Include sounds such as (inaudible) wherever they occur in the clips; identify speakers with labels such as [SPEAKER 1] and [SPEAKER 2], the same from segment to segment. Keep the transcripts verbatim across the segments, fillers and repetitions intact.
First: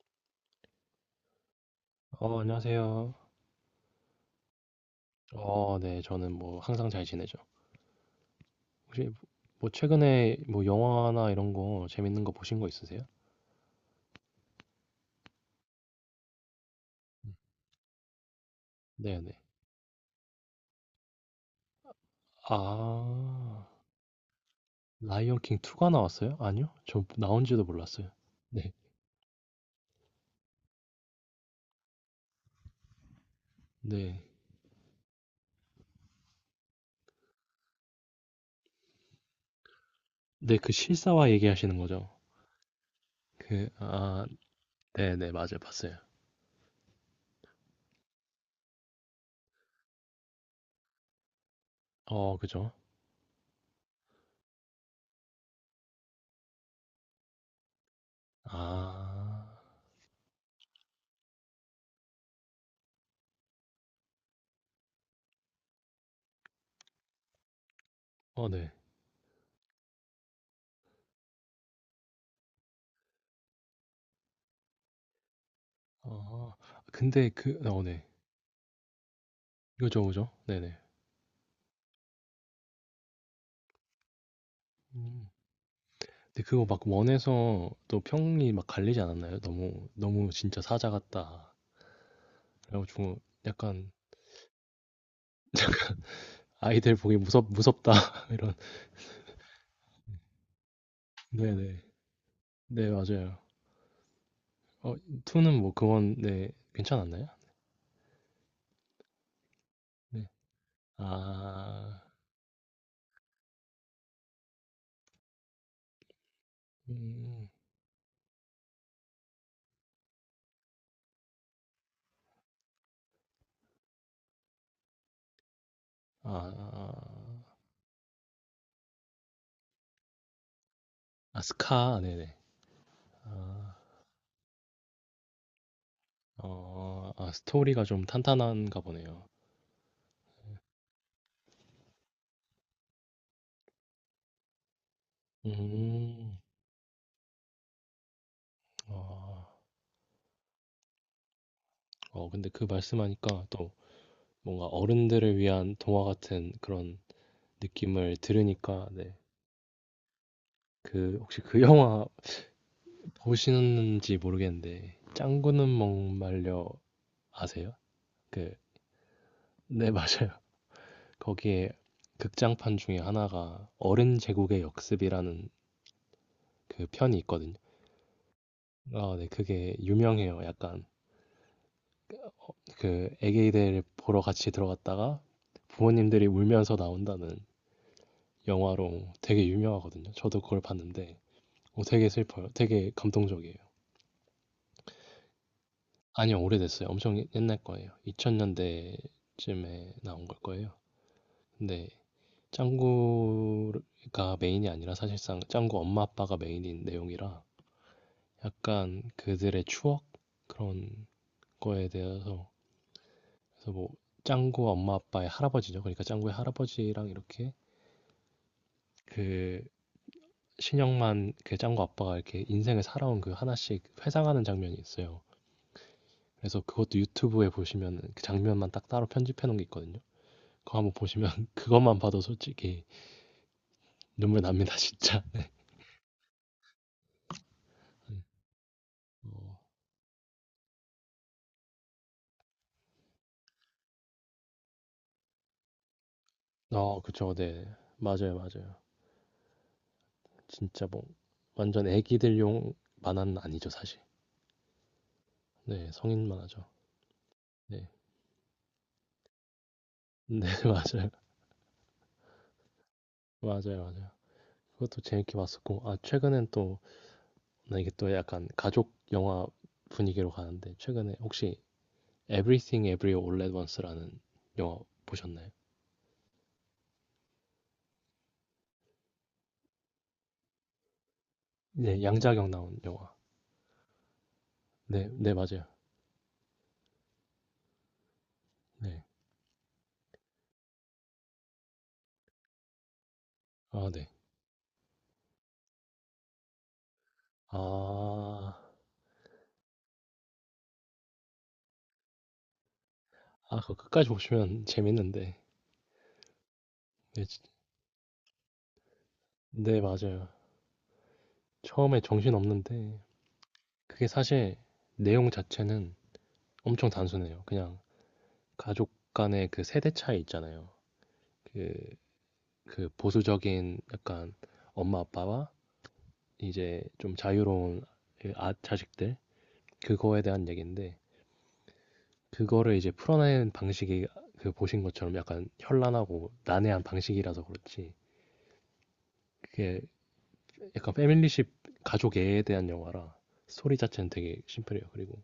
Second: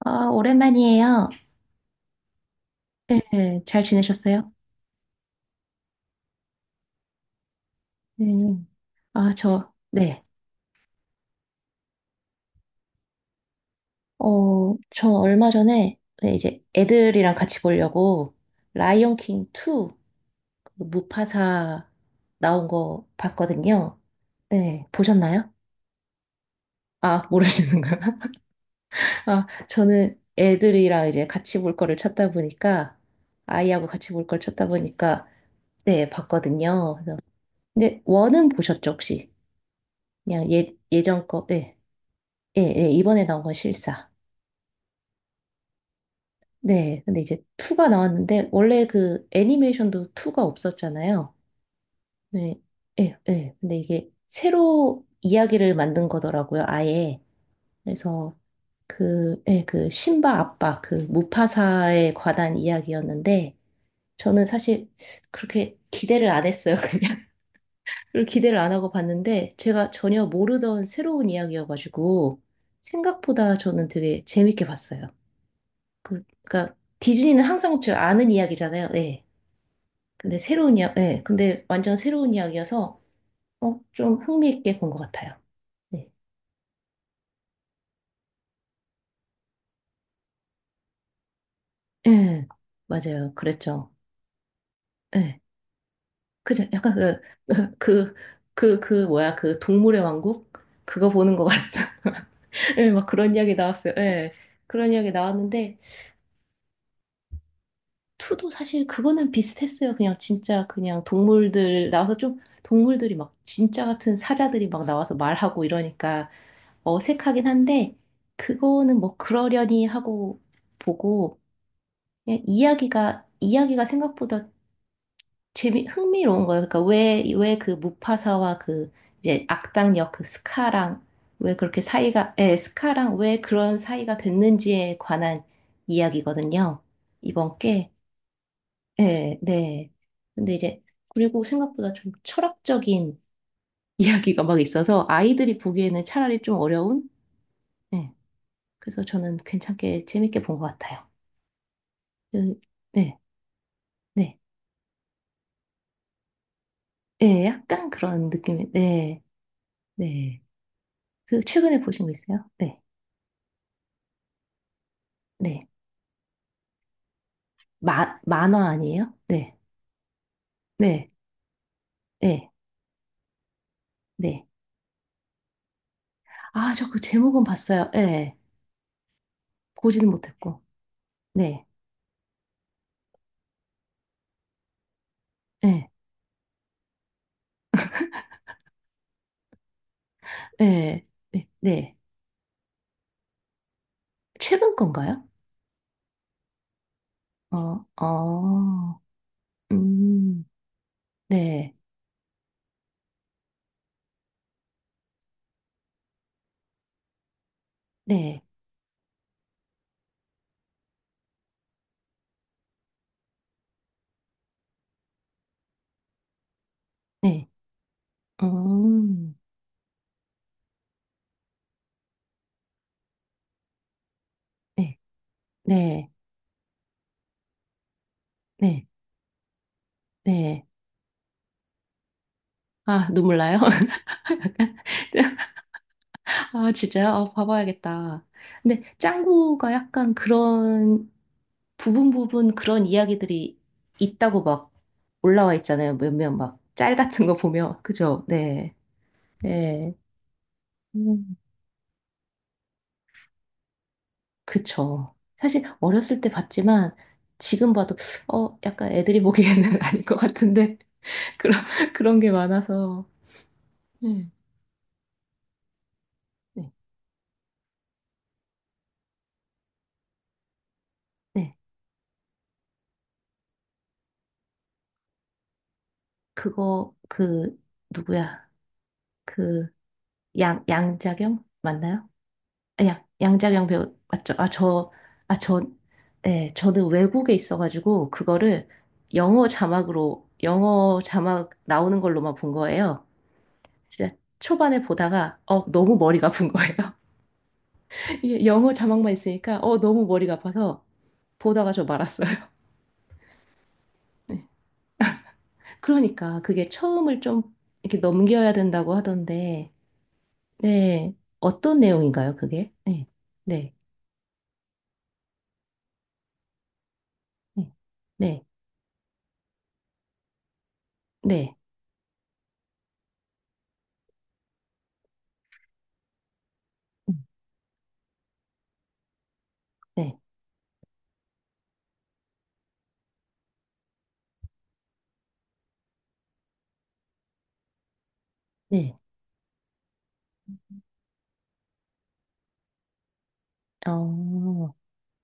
[SPEAKER 1] 아, 오랜만이에요.
[SPEAKER 2] 어, 안녕하세요.
[SPEAKER 1] 네, 잘 지내셨어요?
[SPEAKER 2] 어, 네, 저는 뭐 항상 잘 지내죠.
[SPEAKER 1] 네.
[SPEAKER 2] 혹시
[SPEAKER 1] 아,
[SPEAKER 2] 뭐
[SPEAKER 1] 저, 네.
[SPEAKER 2] 최근에 뭐 영화나 이런 거 재밌는 거 보신 거 있으세요?
[SPEAKER 1] 어, 전 얼마 전에, 네, 이제 애들이랑 같이 보려고 라이온
[SPEAKER 2] 네, 네.
[SPEAKER 1] 킹 투, 그 무파사 나온 거
[SPEAKER 2] 아,
[SPEAKER 1] 봤거든요. 네,
[SPEAKER 2] 라이언
[SPEAKER 1] 보셨나요?
[SPEAKER 2] 킹 투가 나왔어요? 아니요, 저
[SPEAKER 1] 아,
[SPEAKER 2] 나온지도
[SPEAKER 1] 모르시는가요?
[SPEAKER 2] 몰랐어요.
[SPEAKER 1] (laughs)
[SPEAKER 2] 네,
[SPEAKER 1] 아, 저는 애들이랑 이제 같이 볼 거를 찾다 보니까, 아이하고 같이
[SPEAKER 2] 네,
[SPEAKER 1] 볼 걸 찾다 보니까, 네, 봤거든요. 그래서 근데 원은 보셨죠, 혹시? 그냥
[SPEAKER 2] 네, 그
[SPEAKER 1] 예, 예전
[SPEAKER 2] 실사화
[SPEAKER 1] 거,
[SPEAKER 2] 얘기하시는
[SPEAKER 1] 네.
[SPEAKER 2] 거죠?
[SPEAKER 1] 예, 예, 이번에 나온 건
[SPEAKER 2] 그,
[SPEAKER 1] 실사.
[SPEAKER 2] 아, 네, 네, 맞아요, 봤어요.
[SPEAKER 1] 네, 근데 이제 투가 나왔는데, 원래 그 애니메이션도 투가 없었잖아요.
[SPEAKER 2] 어,
[SPEAKER 1] 네,
[SPEAKER 2] 그죠?
[SPEAKER 1] 예, 예. 근데 이게 새로 이야기를 만든 거더라고요, 아예. 그래서 그,
[SPEAKER 2] 아,
[SPEAKER 1] 예, 그 신바 아빠, 그 무파사에 관한 이야기였는데, 저는 사실 그렇게 기대를 안 했어요, 그냥. (laughs) 그리고
[SPEAKER 2] 어,
[SPEAKER 1] 기대를
[SPEAKER 2] 네.
[SPEAKER 1] 안 하고 봤는데, 제가 전혀 모르던 새로운 이야기여가지고, 생각보다 저는 되게 재밌게 봤어요. 그,
[SPEAKER 2] 어,
[SPEAKER 1] 그러니까
[SPEAKER 2] 근데
[SPEAKER 1] 디즈니는
[SPEAKER 2] 그,
[SPEAKER 1] 항상
[SPEAKER 2] 어,
[SPEAKER 1] 저
[SPEAKER 2] 네,
[SPEAKER 1] 아는 이야기잖아요. 예.
[SPEAKER 2] 그죠, 그죠?
[SPEAKER 1] 근데
[SPEAKER 2] 네,
[SPEAKER 1] 새로운 이야, 예. 근데 완전 새로운 이야기여서 어, 좀 흥미있게 본 것
[SPEAKER 2] 네.
[SPEAKER 1] 같아요. 네.
[SPEAKER 2] 근데 그거 막 원에서 또 평이 막 갈리지 않았나요? 너무 너무 진짜 사자 같다.
[SPEAKER 1] 예.
[SPEAKER 2] 그래가지고
[SPEAKER 1] 맞아요. 그랬죠.
[SPEAKER 2] 약간
[SPEAKER 1] 예. 그죠. 약간
[SPEAKER 2] 아이들 보기
[SPEAKER 1] 그,
[SPEAKER 2] 무섭
[SPEAKER 1] (laughs)
[SPEAKER 2] 무섭다
[SPEAKER 1] 그,
[SPEAKER 2] (laughs) 이런.
[SPEAKER 1] 그, 그 뭐야 그 동물의 왕국 그거 보는 것
[SPEAKER 2] 네네.
[SPEAKER 1] 같아. (laughs) 예,
[SPEAKER 2] 네,
[SPEAKER 1] 막 그런
[SPEAKER 2] 맞아요.
[SPEAKER 1] 이야기 나왔어요. 예. 그런
[SPEAKER 2] 어
[SPEAKER 1] 이야기
[SPEAKER 2] 투는 뭐
[SPEAKER 1] 나왔는데,
[SPEAKER 2] 그건 네 괜찮았나요?
[SPEAKER 1] 투도 사실 그거는 비슷했어요. 그냥
[SPEAKER 2] 네.
[SPEAKER 1] 진짜 그냥 동물들
[SPEAKER 2] 아,
[SPEAKER 1] 나와서, 좀 동물들이 막 진짜 같은 사자들이 막 나와서 말하고 이러니까 어색하긴
[SPEAKER 2] 음,
[SPEAKER 1] 한데, 그거는 뭐 그러려니 하고 보고, 그냥 이야기가, 이야기가 생각보다 재미,
[SPEAKER 2] 아,
[SPEAKER 1] 흥미로운 거예요. 그러니까 왜,
[SPEAKER 2] 아
[SPEAKER 1] 왜 그 무파사와 그 이제 악당 역그 스카랑
[SPEAKER 2] 아,
[SPEAKER 1] 왜 그렇게
[SPEAKER 2] 스카,
[SPEAKER 1] 사이가,
[SPEAKER 2] 네네.
[SPEAKER 1] 예, 스카랑 왜
[SPEAKER 2] 아,
[SPEAKER 1] 그런 사이가 됐는지에 관한 이야기거든요.
[SPEAKER 2] 어, 아,
[SPEAKER 1] 이번
[SPEAKER 2] 스토리가
[SPEAKER 1] 게.
[SPEAKER 2] 좀 탄탄한가 보네요.
[SPEAKER 1] 예, 네. 근데 이제, 그리고 생각보다 좀 철학적인 (laughs) 이야기가 막 있어서 아이들이 보기에는
[SPEAKER 2] 음,
[SPEAKER 1] 차라리 좀 어려운? 예. 그래서 저는
[SPEAKER 2] 아,
[SPEAKER 1] 괜찮게 재밌게 본 것 같아요.
[SPEAKER 2] 어 근데
[SPEAKER 1] 그,
[SPEAKER 2] 그
[SPEAKER 1] 네,
[SPEAKER 2] 말씀하니까 또
[SPEAKER 1] 네,
[SPEAKER 2] 뭔가 어른들을 위한 동화 같은 그런
[SPEAKER 1] 네, 약간
[SPEAKER 2] 느낌을
[SPEAKER 1] 그런 느낌이,
[SPEAKER 2] 들으니까, 네.
[SPEAKER 1] 네, 네.
[SPEAKER 2] 그 혹시
[SPEAKER 1] 그
[SPEAKER 2] 그
[SPEAKER 1] 최근에
[SPEAKER 2] 영화
[SPEAKER 1] 보신 거 있어요? 네,
[SPEAKER 2] 보시는지 모르겠는데,
[SPEAKER 1] 네.
[SPEAKER 2] 짱구는 목말려 아세요?
[SPEAKER 1] 마,
[SPEAKER 2] 그,
[SPEAKER 1] 만화 아니에요? 네,
[SPEAKER 2] 네, 맞아요.
[SPEAKER 1] 네,
[SPEAKER 2] (laughs) 거기에
[SPEAKER 1] 네,
[SPEAKER 2] 극장판 중에 하나가 어른
[SPEAKER 1] 네.
[SPEAKER 2] 제국의 역습이라는
[SPEAKER 1] 아,
[SPEAKER 2] 그
[SPEAKER 1] 저 그
[SPEAKER 2] 편이
[SPEAKER 1] 제목은
[SPEAKER 2] 있거든요.
[SPEAKER 1] 봤어요. 네,
[SPEAKER 2] 아, 네. 그게
[SPEAKER 1] 보지는
[SPEAKER 2] 유명해요.
[SPEAKER 1] 못했고,
[SPEAKER 2] 약간
[SPEAKER 1] 네,
[SPEAKER 2] 그 애기들 보러 같이 들어갔다가
[SPEAKER 1] 네,
[SPEAKER 2] 부모님들이 울면서 나온다는 영화로 되게 유명하거든요. 저도 그걸
[SPEAKER 1] 네,
[SPEAKER 2] 봤는데
[SPEAKER 1] 네,
[SPEAKER 2] 어,
[SPEAKER 1] 네.
[SPEAKER 2] 되게 슬퍼요. 되게 감동적이에요.
[SPEAKER 1] 최근 건가요?
[SPEAKER 2] 아니요, 오래됐어요. 엄청 옛- 날
[SPEAKER 1] 어,
[SPEAKER 2] 거예요.
[SPEAKER 1] 어,
[SPEAKER 2] 이천 년대쯤에 나온 걸
[SPEAKER 1] 음,
[SPEAKER 2] 거예요.
[SPEAKER 1] 네,
[SPEAKER 2] 근데 짱구가 메인이 아니라 사실상 짱구 엄마 아빠가 메인인 내용이라
[SPEAKER 1] 네,
[SPEAKER 2] 약간 그들의 추억 그런 거에 대해서, 그래서 뭐 짱구 엄마 아빠의 할아버지죠. 그러니까 짱구의 할아버지랑
[SPEAKER 1] 네,
[SPEAKER 2] 이렇게
[SPEAKER 1] 음,
[SPEAKER 2] 그 신영만, 그 짱구 아빠가 이렇게 인생을 살아온 그 하나씩 회상하는 장면이
[SPEAKER 1] 네,
[SPEAKER 2] 있어요.
[SPEAKER 1] 네,
[SPEAKER 2] 그래서 그것도 유튜브에 보시면 그 장면만
[SPEAKER 1] 네,
[SPEAKER 2] 딱 따로 편집해 놓은 게 있거든요.
[SPEAKER 1] 네.
[SPEAKER 2] 그거 한번 보시면 (laughs) 그것만 봐도 솔직히
[SPEAKER 1] 아, 눈물 나요? (laughs)
[SPEAKER 2] 눈물 납니다, 진짜. (laughs)
[SPEAKER 1] (laughs) 아, 진짜요? 아,
[SPEAKER 2] 네.
[SPEAKER 1] 봐봐야겠다. 근데
[SPEAKER 2] 어,
[SPEAKER 1] 짱구가 약간 그런 부분 부분 그런 이야기들이 있다고 막 올라와 있잖아요. 몇몇 막 짤
[SPEAKER 2] 아,
[SPEAKER 1] 같은
[SPEAKER 2] 그쵸.
[SPEAKER 1] 거
[SPEAKER 2] 네.
[SPEAKER 1] 보면. 그죠?
[SPEAKER 2] 맞아요,
[SPEAKER 1] 네.
[SPEAKER 2] 맞아요.
[SPEAKER 1] 네.
[SPEAKER 2] 진짜 뭐
[SPEAKER 1] 음,
[SPEAKER 2] 완전 애기들용 만화는 아니죠, 사실.
[SPEAKER 1] 그쵸. 사실
[SPEAKER 2] 네,
[SPEAKER 1] 어렸을
[SPEAKER 2] 성인
[SPEAKER 1] 때
[SPEAKER 2] 만화죠.
[SPEAKER 1] 봤지만 지금
[SPEAKER 2] 네.
[SPEAKER 1] 봐도 어, 약간 애들이 보기에는 (laughs) 아닌 것
[SPEAKER 2] 네, (laughs)
[SPEAKER 1] 같은데
[SPEAKER 2] 맞아요.
[SPEAKER 1] 그런 그런 게 많아서.
[SPEAKER 2] 맞아요, 맞아요.
[SPEAKER 1] 네.
[SPEAKER 2] 그것도 재밌게 봤었고, 아, 최근엔
[SPEAKER 1] 네.
[SPEAKER 2] 또, 나 이게 또 약간 가족 영화 분위기로 가는데, 최근에
[SPEAKER 1] 네.
[SPEAKER 2] 혹시 Everything Everywhere All at Once라는 영화 보셨나요?
[SPEAKER 1] 그거 그 누구야? 그 양, 양자경
[SPEAKER 2] 네,
[SPEAKER 1] 맞나요?
[SPEAKER 2] 양자경 나온
[SPEAKER 1] 아, 양,
[SPEAKER 2] 영화.
[SPEAKER 1] 양자경 배우 맞죠? 아, 저,
[SPEAKER 2] 네, 네,
[SPEAKER 1] 아, 저,
[SPEAKER 2] 맞아요.
[SPEAKER 1] 네, 저는 외국에 있어가지고 그거를
[SPEAKER 2] 네.
[SPEAKER 1] 영어 자막으로, 영어 자막 나오는 걸로만 본 거예요.
[SPEAKER 2] 아, 네.
[SPEAKER 1] 진짜 초반에 보다가 어 너무 머리가 아픈 거예요. (laughs) 이게
[SPEAKER 2] 아,
[SPEAKER 1] 영어 자막만 있으니까 어 너무 머리가 아파서 보다가 저 말았어요. (laughs)
[SPEAKER 2] 아, 그거 끝까지
[SPEAKER 1] 네.
[SPEAKER 2] 보시면 (laughs) 재밌는데.
[SPEAKER 1] 그러니까 그게 처음을
[SPEAKER 2] 네, 지-
[SPEAKER 1] 좀 이렇게 넘겨야 된다고 하던데,
[SPEAKER 2] 네, 맞아요.
[SPEAKER 1] 네, 어떤
[SPEAKER 2] 처음에 정신
[SPEAKER 1] 내용인가요 그게?
[SPEAKER 2] 없는데,
[SPEAKER 1] 네, 네,
[SPEAKER 2] 그게 사실 내용 자체는 엄청 단순해요.
[SPEAKER 1] 네,
[SPEAKER 2] 그냥
[SPEAKER 1] 네,
[SPEAKER 2] 가족 간의 그 세대 차이 있잖아요.
[SPEAKER 1] 네,
[SPEAKER 2] 그, 그 보수적인 약간 엄마 아빠와 이제 좀 자유로운 그 아, 자식들,
[SPEAKER 1] 네,
[SPEAKER 2] 그거에 대한 얘기인데, 그거를 이제 풀어내는 방식이 그 보신 것처럼 약간 현란하고 난해한 방식이라서 그렇지.
[SPEAKER 1] 네. 네.
[SPEAKER 2] 그게 약간 패밀리십, 가족애에 대한 영화라 스토리 자체는 되게
[SPEAKER 1] 어.
[SPEAKER 2] 심플해요. 그리고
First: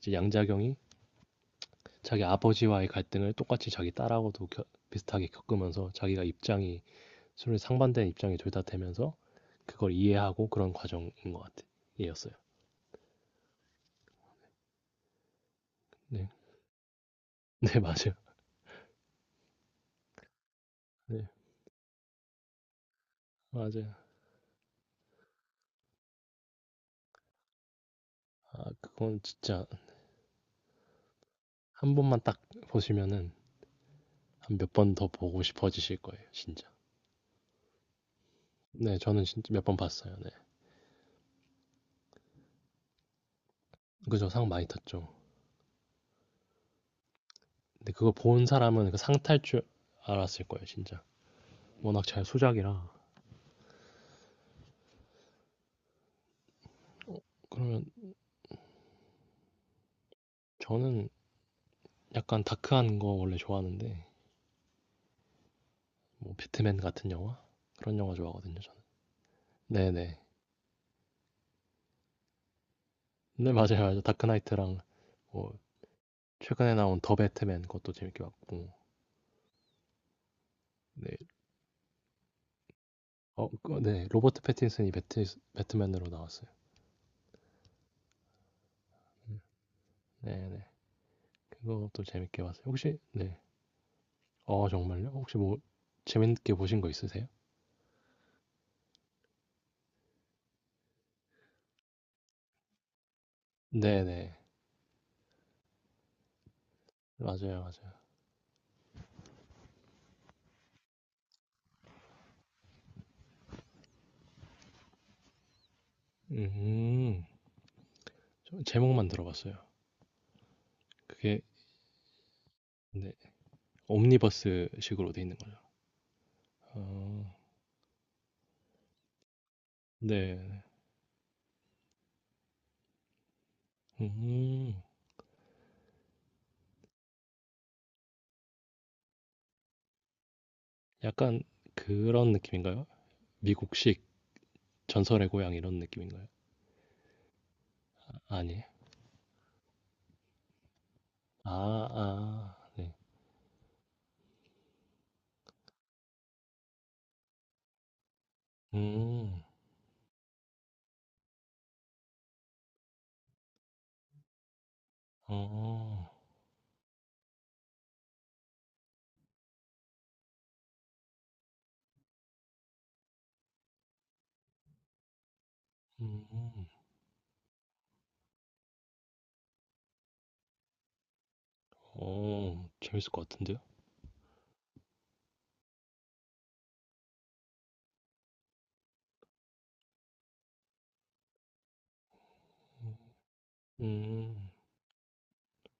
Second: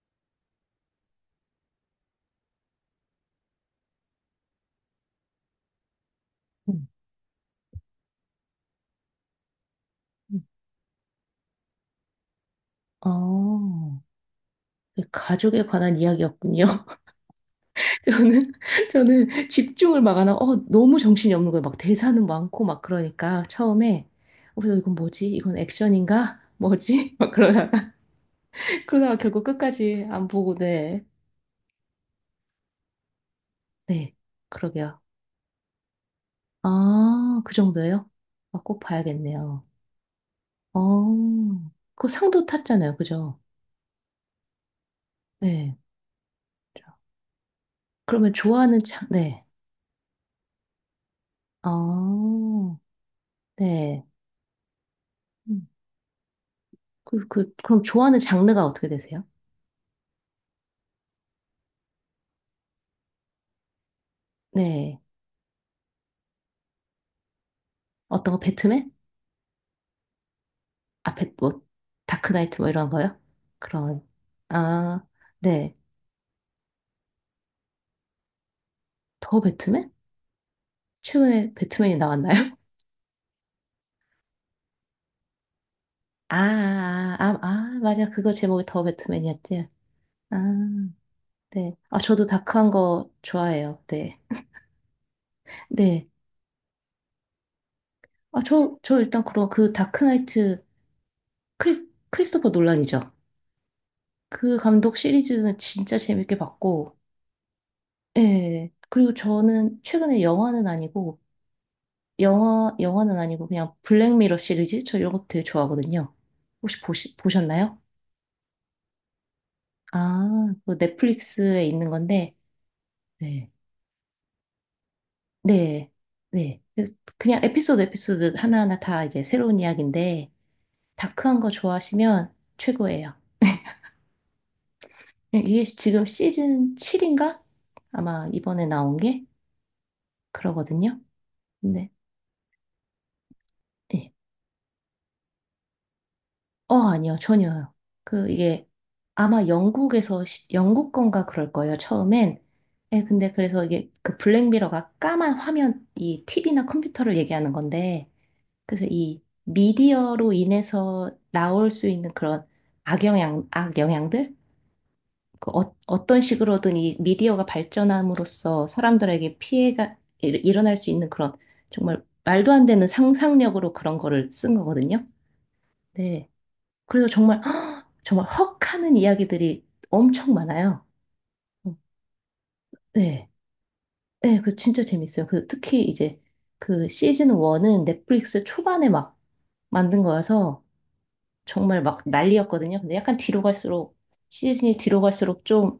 [SPEAKER 2] 이제 양자경이 자기 아버지와의 갈등을 똑같이 자기 딸하고도 겨- 비슷하게 겪으면서 자기가 입장이
[SPEAKER 1] 음,
[SPEAKER 2] 서로 상반된 입장이 둘 다 되면서 그걸
[SPEAKER 1] 음.
[SPEAKER 2] 이해하고 그런 과정인 것 같아요어요.
[SPEAKER 1] 아, 그 가족에 관한
[SPEAKER 2] 네,
[SPEAKER 1] 이야기였군요.
[SPEAKER 2] (laughs) 네,
[SPEAKER 1] (laughs)
[SPEAKER 2] 맞아요.
[SPEAKER 1] 저는, 저는 집중을 막 안 하고, 어, 너무
[SPEAKER 2] 네,
[SPEAKER 1] 정신이 없는 거예요. 막 대사는 많고, 막 그러니까
[SPEAKER 2] 맞아요.
[SPEAKER 1] 처음에, 어, 그래서 이건 뭐지? 이건 액션인가? 뭐지? (laughs) 막 그러다가,
[SPEAKER 2] 아,
[SPEAKER 1] (laughs) 그러다가
[SPEAKER 2] 그건
[SPEAKER 1] 결국
[SPEAKER 2] 진짜
[SPEAKER 1] 끝까지 안 보고, 네.
[SPEAKER 2] 한 번만 딱 보시면은
[SPEAKER 1] 네,
[SPEAKER 2] 한 몇 번
[SPEAKER 1] 그러게요.
[SPEAKER 2] 더 보고 싶어지실 거예요, 진짜.
[SPEAKER 1] 아, 그 정도예요? 아, 꼭
[SPEAKER 2] 네, 저는 진짜 몇
[SPEAKER 1] 봐야겠네요.
[SPEAKER 2] 번 봤어요. 네,
[SPEAKER 1] 어, 그 상도 탔잖아요. 그죠?
[SPEAKER 2] 그죠, 상 많이 탔죠.
[SPEAKER 1] 네.
[SPEAKER 2] 근데 그거
[SPEAKER 1] 그러면
[SPEAKER 2] 본
[SPEAKER 1] 좋아하는
[SPEAKER 2] 사람은 그
[SPEAKER 1] 장,
[SPEAKER 2] 상탈
[SPEAKER 1] 네.
[SPEAKER 2] 줄 알았을 거예요, 진짜. 워낙 잘
[SPEAKER 1] 아,
[SPEAKER 2] 수작이라.
[SPEAKER 1] 네. 음. 그, 그, 그럼
[SPEAKER 2] 그러면
[SPEAKER 1] 좋아하는 장르가 어떻게 되세요?
[SPEAKER 2] 저는 약간 다크한 거 원래 좋아하는데,
[SPEAKER 1] 네.
[SPEAKER 2] 뭐 배트맨 같은 영화? 그런 영화
[SPEAKER 1] 어떤 거,
[SPEAKER 2] 좋아하거든요, 저는.
[SPEAKER 1] 배트맨?
[SPEAKER 2] 네네.
[SPEAKER 1] 아, 배, 뭐, 다크나이트 뭐 이런 거요?
[SPEAKER 2] 네, (laughs) 맞아요, 맞아요.
[SPEAKER 1] 그런,
[SPEAKER 2] 다크나이트랑,
[SPEAKER 1] 아,
[SPEAKER 2] 뭐,
[SPEAKER 1] 네.
[SPEAKER 2] 최근에 나온 더 배트맨 그것도 재밌게 봤고,
[SPEAKER 1] 더 배트맨?
[SPEAKER 2] 네.
[SPEAKER 1] 최근에 배트맨이 나왔나요? (laughs)
[SPEAKER 2] 어, 그, 네. 로버트 패틴슨이 배트, 배트맨으로
[SPEAKER 1] 아,
[SPEAKER 2] 나왔어요.
[SPEAKER 1] 아, 아, 아, 맞아. 그거 제목이 더
[SPEAKER 2] 음.
[SPEAKER 1] 배트맨이었지.
[SPEAKER 2] 네네.
[SPEAKER 1] 아, 네. 아,
[SPEAKER 2] 그것도
[SPEAKER 1] 저도
[SPEAKER 2] 재밌게 봤어요.
[SPEAKER 1] 다크한
[SPEAKER 2] 혹시,
[SPEAKER 1] 거
[SPEAKER 2] 네.
[SPEAKER 1] 좋아해요. 네.
[SPEAKER 2] 어, 정말요? 혹시 뭐,
[SPEAKER 1] 네.
[SPEAKER 2] 재밌게 보신 거 있으세요?
[SPEAKER 1] 아, 저, 저 일단 그럼 그 다크나이트, 크리스, 크리스토퍼 놀란이죠.
[SPEAKER 2] 네네.
[SPEAKER 1] 그 감독 시리즈는 진짜 재밌게 봤고,
[SPEAKER 2] 맞아요, 맞아요.
[SPEAKER 1] 예. 그리고 저는 최근에 영화는 아니고, 영화, 영화는 아니고 그냥 블랙미러 시리즈? 저 이런 거 되게 좋아하거든요. 혹시 보시,
[SPEAKER 2] 음,
[SPEAKER 1] 보셨나요?
[SPEAKER 2] 저 제목만 들어봤어요.
[SPEAKER 1] 아, 그
[SPEAKER 2] 그게
[SPEAKER 1] 넷플릭스에 있는 건데,
[SPEAKER 2] 네,
[SPEAKER 1] 네.
[SPEAKER 2] 옴니버스식으로 돼 있는 거죠.
[SPEAKER 1] 네. 네. 그래서
[SPEAKER 2] 어,
[SPEAKER 1] 그냥 에피소드 에피소드 하나하나 다 이제 새로운 이야기인데,
[SPEAKER 2] 네,
[SPEAKER 1] 다크한 거 좋아하시면 최고예요.
[SPEAKER 2] 음,
[SPEAKER 1] 이게 지금 시즌 칠인가? 아마 이번에 나온 게 그러거든요.
[SPEAKER 2] 약간
[SPEAKER 1] 네.
[SPEAKER 2] 그런 느낌인가요? 미국식
[SPEAKER 1] 예.
[SPEAKER 2] 전설의 고향 이런 느낌인가요?
[SPEAKER 1] 어, 아니요, 전혀요. 그,
[SPEAKER 2] 아니,
[SPEAKER 1] 이게 아마 영국에서, 시- 영국 건가 그럴
[SPEAKER 2] 아,
[SPEAKER 1] 거예요, 처음엔.
[SPEAKER 2] 아, 네,
[SPEAKER 1] 예, 근데 그래서 이게 그 블랙미러가 까만 화면, 이 티비나 컴퓨터를 얘기하는 건데, 그래서 이
[SPEAKER 2] 음,
[SPEAKER 1] 미디어로 인해서 나올 수 있는 그런 악영향, 악영향들? 그 어,
[SPEAKER 2] 어,
[SPEAKER 1] 어떤 식으로든 이 미디어가 발전함으로써 사람들에게 피해가 일- 일어날 수 있는 그런, 정말 말도 안 되는 상상력으로 그런 거를 쓴 거거든요. 네.
[SPEAKER 2] 음,
[SPEAKER 1] 그래서 정말 (gasps) 정말 헉 하는 이야기들이 엄청 많아요. 어,
[SPEAKER 2] 어, 재밌을 것
[SPEAKER 1] 네.
[SPEAKER 2] 같은데요?
[SPEAKER 1] 네, 그 진짜 재밌어요. 그 특히 이제 그 시즌 일은 넷플릭스 초반에 막 만든 거여서 정말 막 난리였거든요. 근데 약간 뒤로 갈수록,
[SPEAKER 2] 음,
[SPEAKER 1] 시즌이 뒤로 갈수록 좀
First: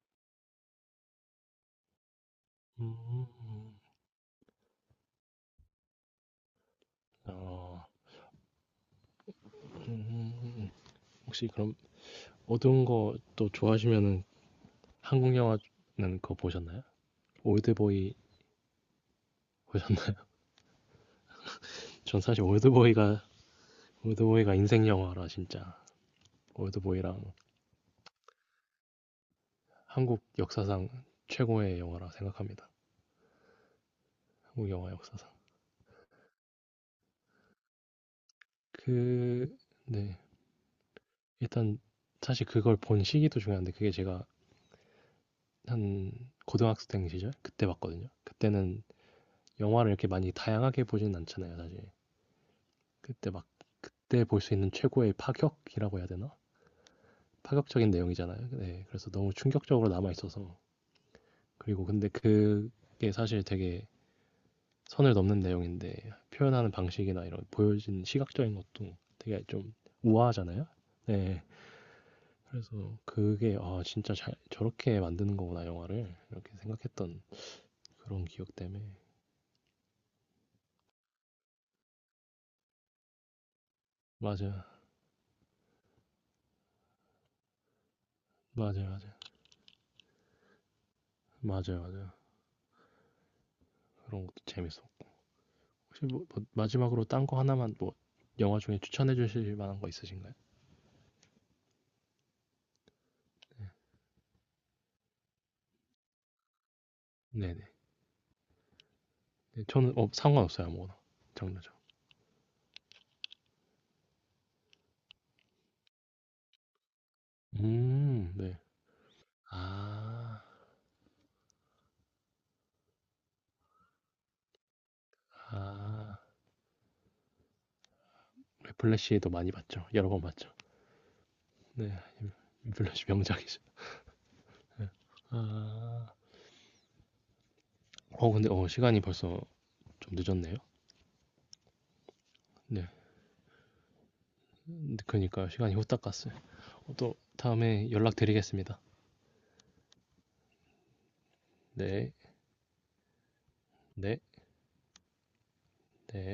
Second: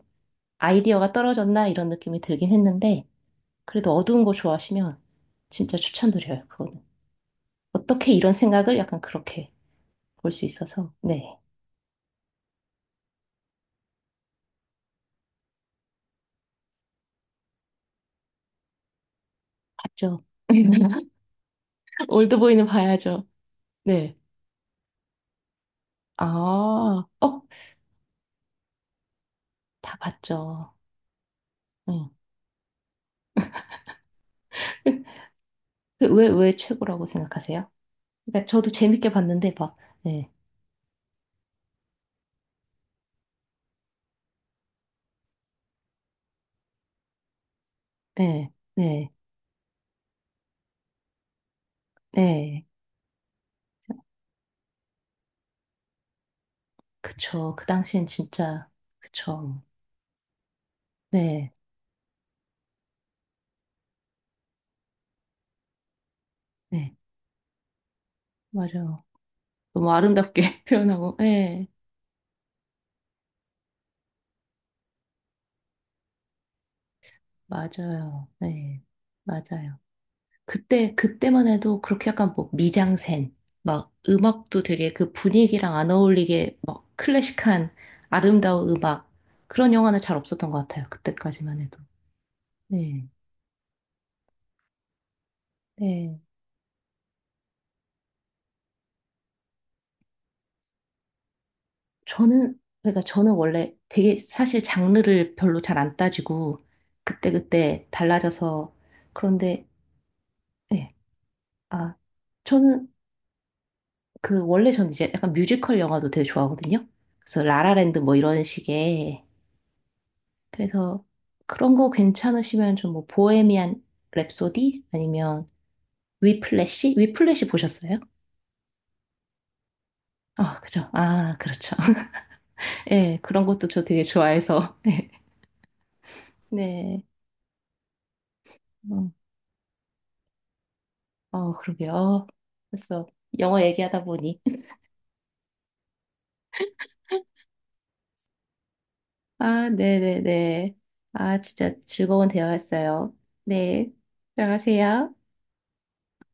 [SPEAKER 1] 아이디어가 떨어졌나 이런 느낌이 들긴
[SPEAKER 2] 음,
[SPEAKER 1] 했는데
[SPEAKER 2] 음.
[SPEAKER 1] 그래도 어두운 거 좋아하시면 진짜 추천드려요. 그거는.
[SPEAKER 2] 어,
[SPEAKER 1] 어떻게 이런 생각을 약간 그렇게 볼 수 있어서. 네.
[SPEAKER 2] 혹시 그럼 어두운 거 또 좋아하시면은, 한국 영화는 그거 보셨나요? 올드보이.
[SPEAKER 1] 봤죠. (laughs)
[SPEAKER 2] 전 사실
[SPEAKER 1] 올드보이는
[SPEAKER 2] 올드보이가
[SPEAKER 1] 봐야죠. 네.
[SPEAKER 2] 올드보이가 인생 영화라, 진짜
[SPEAKER 1] 아,
[SPEAKER 2] 올드보이랑,
[SPEAKER 1] 어, 다
[SPEAKER 2] 한국
[SPEAKER 1] 봤죠.
[SPEAKER 2] 역사상 최고의
[SPEAKER 1] 응.
[SPEAKER 2] 영화라 생각합니다. 한국 영화
[SPEAKER 1] (laughs)
[SPEAKER 2] 역사상.
[SPEAKER 1] 그 왜, 왜 최고라고 생각하세요? 그러니까 저도 재밌게
[SPEAKER 2] 그,
[SPEAKER 1] 봤는데 막,
[SPEAKER 2] 네.
[SPEAKER 1] 네,
[SPEAKER 2] 일단 사실 그걸 본 시기도 중요한데, 그게 제가 한 고등학생 시절 그때 봤거든요.
[SPEAKER 1] 네,
[SPEAKER 2] 그때는
[SPEAKER 1] 네,
[SPEAKER 2] 영화를 이렇게 많이 다양하게 보진 않잖아요, 사실.
[SPEAKER 1] 네.
[SPEAKER 2] 그때 막 그때 볼 수 있는 최고의 파격이라고 해야 되나?
[SPEAKER 1] 그쵸. 그
[SPEAKER 2] 파격적인
[SPEAKER 1] 당시엔
[SPEAKER 2] 내용이잖아요.
[SPEAKER 1] 진짜,
[SPEAKER 2] 네. 그래서 너무
[SPEAKER 1] 그쵸.
[SPEAKER 2] 충격적으로 남아 있어서.
[SPEAKER 1] 네,
[SPEAKER 2] 그리고 근데 그게 사실 되게 선을 넘는 내용인데 표현하는
[SPEAKER 1] 네,
[SPEAKER 2] 방식이나 이런 보여진 시각적인 것도
[SPEAKER 1] 맞아요.
[SPEAKER 2] 되게 좀
[SPEAKER 1] 너무 아름답게 (laughs)
[SPEAKER 2] 우아하잖아요.
[SPEAKER 1] 표현하고,
[SPEAKER 2] 네.
[SPEAKER 1] 네,
[SPEAKER 2] 그래서 그게 아 진짜 잘 저렇게 만드는 거구나, 영화를, 이렇게 생각했던 그런
[SPEAKER 1] 맞아요.
[SPEAKER 2] 기억 때문에.
[SPEAKER 1] 네, 맞아요. 그때, 그때만 해도 그렇게 약간 뭐 미장센, 막 음악도
[SPEAKER 2] 맞아,
[SPEAKER 1] 되게 그 분위기랑 안 어울리게 막 클래식한 아름다운
[SPEAKER 2] 맞아,
[SPEAKER 1] 음악,
[SPEAKER 2] 맞아,
[SPEAKER 1] 그런 영화는 잘 없었던 것 같아요. 그때까지만
[SPEAKER 2] 맞아,
[SPEAKER 1] 해도.
[SPEAKER 2] 맞아,
[SPEAKER 1] 네,
[SPEAKER 2] 그런 것도 재밌어. 혹시
[SPEAKER 1] 네.
[SPEAKER 2] 뭐, 뭐 마지막으로 딴 거 하나만 뭐 영화 중에 추천해 주실 만한 거 있으신가요?
[SPEAKER 1] 저는, 그러니까 저는 원래 되게 사실 장르를 별로 잘 안 따지고
[SPEAKER 2] 네네.
[SPEAKER 1] 그때그때 달라져서.
[SPEAKER 2] 네,
[SPEAKER 1] 그런데,
[SPEAKER 2] 저는 어, 상관없어요,
[SPEAKER 1] 네.
[SPEAKER 2] 아무거나 장르죠.
[SPEAKER 1] 아, 저는, 그 원래 저는 이제 약간 뮤지컬 영화도 되게 좋아하거든요. 그래서 라라랜드 뭐
[SPEAKER 2] 음,
[SPEAKER 1] 이런
[SPEAKER 2] 네.
[SPEAKER 1] 식의.
[SPEAKER 2] 아,
[SPEAKER 1] 그래서 그런 거 괜찮으시면 좀 뭐 보헤미안 랩소디 아니면
[SPEAKER 2] 아,
[SPEAKER 1] 위플래시? 위플래시 보셨어요?
[SPEAKER 2] 네, 플래시도 많이 봤죠. 여러 번 봤죠.
[SPEAKER 1] 아, 그죠. 아, 그렇죠.
[SPEAKER 2] 네.
[SPEAKER 1] (laughs)
[SPEAKER 2] 인플레시
[SPEAKER 1] 예, 그런
[SPEAKER 2] 명작이죠.
[SPEAKER 1] 것도 저 되게 좋아해서.
[SPEAKER 2] 예. 아.
[SPEAKER 1] (laughs) 네.
[SPEAKER 2] 어 근데 어 시간이
[SPEAKER 1] 어.
[SPEAKER 2] 벌써 좀 늦었네요.
[SPEAKER 1] 어, 그러게요. 그
[SPEAKER 2] 네.
[SPEAKER 1] 벌써 영어 얘기하다 보니. (laughs)
[SPEAKER 2] 그니까요. 시간이 후딱 갔어요. 어 또 다음에 연락드리겠습니다.
[SPEAKER 1] 아, 네네네. 아, 진짜
[SPEAKER 2] 네.
[SPEAKER 1] 즐거운 대화였어요. 네.
[SPEAKER 2] 네.
[SPEAKER 1] 들어가세요.
[SPEAKER 2] 네.